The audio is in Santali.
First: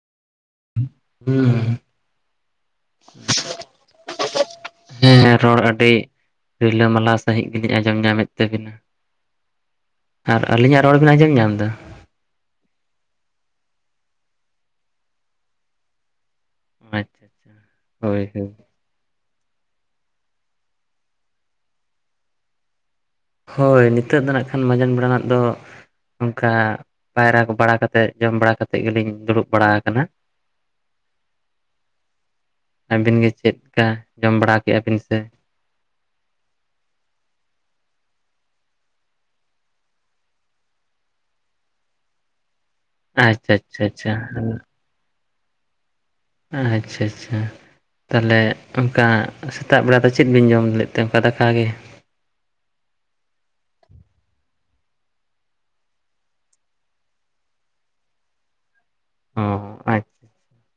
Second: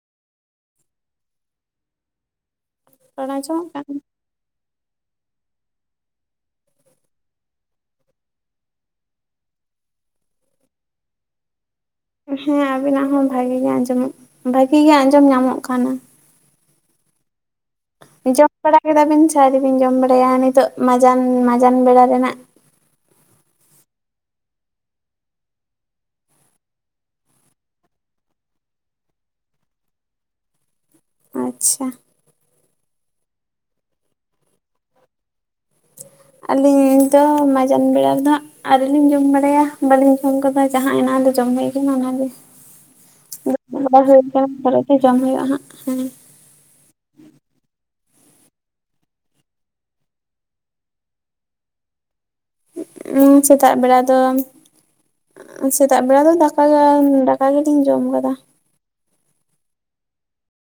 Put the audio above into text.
ᱦᱮᱸ ᱨᱚᱲ ᱟᱸᱡᱚᱢᱚᱜ ᱠᱟᱱ ᱦᱮᱸ ᱨᱚᱲ ᱟᱹᱰᱤ ᱨᱤᱞᱟᱹᱢᱟᱞᱟ ᱥᱟᱺᱦᱤᱡ ᱜᱮᱞᱤᱧ ᱟᱸᱡᱚᱢ ᱧᱟᱢᱮᱫ ᱛᱟᱹᱵᱤᱱᱟ ᱟᱨ ᱟᱹᱞᱤᱧᱟᱜ ᱨᱚᱲ ᱵᱮ ᱟᱸᱚᱢ ᱧᱟᱢ ᱮᱫᱟ ᱦᱮᱸ ᱟᱵᱤᱱᱟᱜ ᱦᱚᱸ ᱵᱷᱟᱜᱤ ᱜᱮ ᱟᱸᱡᱚᱢᱚᱜ ᱵᱷᱟᱜᱤ ᱜᱮ ᱟᱸᱡᱚᱢ ᱧᱟᱢᱚᱜ ᱠᱟᱱᱟ ᱟᱪᱪᱷᱟ ᱟᱪᱪᱷᱟ ᱦᱳᱭ ᱦᱳᱭ [unintelligible] ᱠᱮᱫᱟᱵᱤᱱ ᱥᱟᱨᱤᱵᱤᱱ ᱡᱚᱢ ᱵᱟᱲᱟᱭᱟ ᱱᱤᱛᱚᱜ ᱢᱟᱡᱟᱱ ᱢᱟᱡᱟᱱ ᱵᱮᱲᱟ ᱨᱮᱱᱟᱜ ᱦᱳᱭ ᱱᱤᱛᱚᱜ ᱫᱚ ᱱᱟᱜ ᱠᱷᱟᱱ ᱢᱟᱡᱟᱱ ᱵᱮᱲᱟᱱᱟᱜ ᱫᱚ ᱚᱱᱠᱟ ᱯᱟᱭᱨᱟ ᱵᱟᱲᱟᱛᱮᱫ ᱡᱚᱢ ᱵᱟᱲᱟ ᱠᱟᱛᱮᱮᱫ ᱜᱮᱞᱤᱧ ᱫᱩᱲᱩᱵ ᱵᱟᱲᱟ ᱟᱠᱟᱱᱟ ᱟᱪᱪᱷᱟ ᱟᱹᱵᱤᱱ ᱜᱮ ᱪᱮᱫ ᱞᱮᱠᱟ ᱡᱚᱢ ᱵᱟᱲᱟ ᱠᱮᱫᱮᱜᱼᱟ ᱵᱤᱱ ᱥᱮ ᱟᱹᱞᱤᱧ ᱫᱚ ᱢᱟᱡᱟᱱ ᱵᱮᱲᱟ ᱨᱮᱫᱚ ᱦᱟᱸᱜ ᱟᱣᱞᱤᱧ ᱡᱚᱢ ᱵᱟᱲᱟᱭᱟ ᱵᱟᱞᱤᱧ ᱡᱚᱢ ᱠᱟᱫᱟ ᱡᱟᱦᱟᱸ ᱮᱱᱟ ᱞᱮ ᱡᱚᱢ ᱦᱳᱭ ᱠᱟᱱᱟ ᱚᱱᱟᱜᱮ ᱟᱪᱪᱷᱟ ᱟᱪᱪᱷᱟ ᱵᱩᱲᱩᱵ ᱵᱟᱲᱟ ᱟᱪᱪᱷᱟ ᱦᱩᱭ ᱠᱟᱱᱟ ᱯᱚᱨᱮᱛᱮ ᱡᱚᱢ ᱦᱩᱭᱩᱜᱼᱟ ᱦᱟᱸᱜ ᱦᱮᱸ ᱟᱪᱪᱷᱟ ᱟᱪᱪᱷᱟ ᱛᱟᱦᱚᱞᱮ ᱚᱱᱠᱟ ᱥᱮᱛᱟᱜ ᱵᱮᱲᱟ ᱫᱚ ᱪᱮᱫ ᱵᱤᱱ ᱡᱚᱢ ᱞᱮᱫ ᱛᱮ ᱚᱱᱠᱟ ᱫᱟᱠᱟ ᱜᱮ ᱩᱸ ᱥᱮᱛᱟᱜ ᱵᱮᱲᱟ ᱫᱚ ᱥᱮᱛᱟᱜ ᱵᱮᱲᱟ ᱫᱚ ᱫᱟᱠᱟ ᱫᱟᱠᱟ ᱜᱮᱞᱤᱧ ᱡᱚᱢ ᱟᱠᱟᱫᱟ ᱚ ᱟᱪᱪᱷᱟ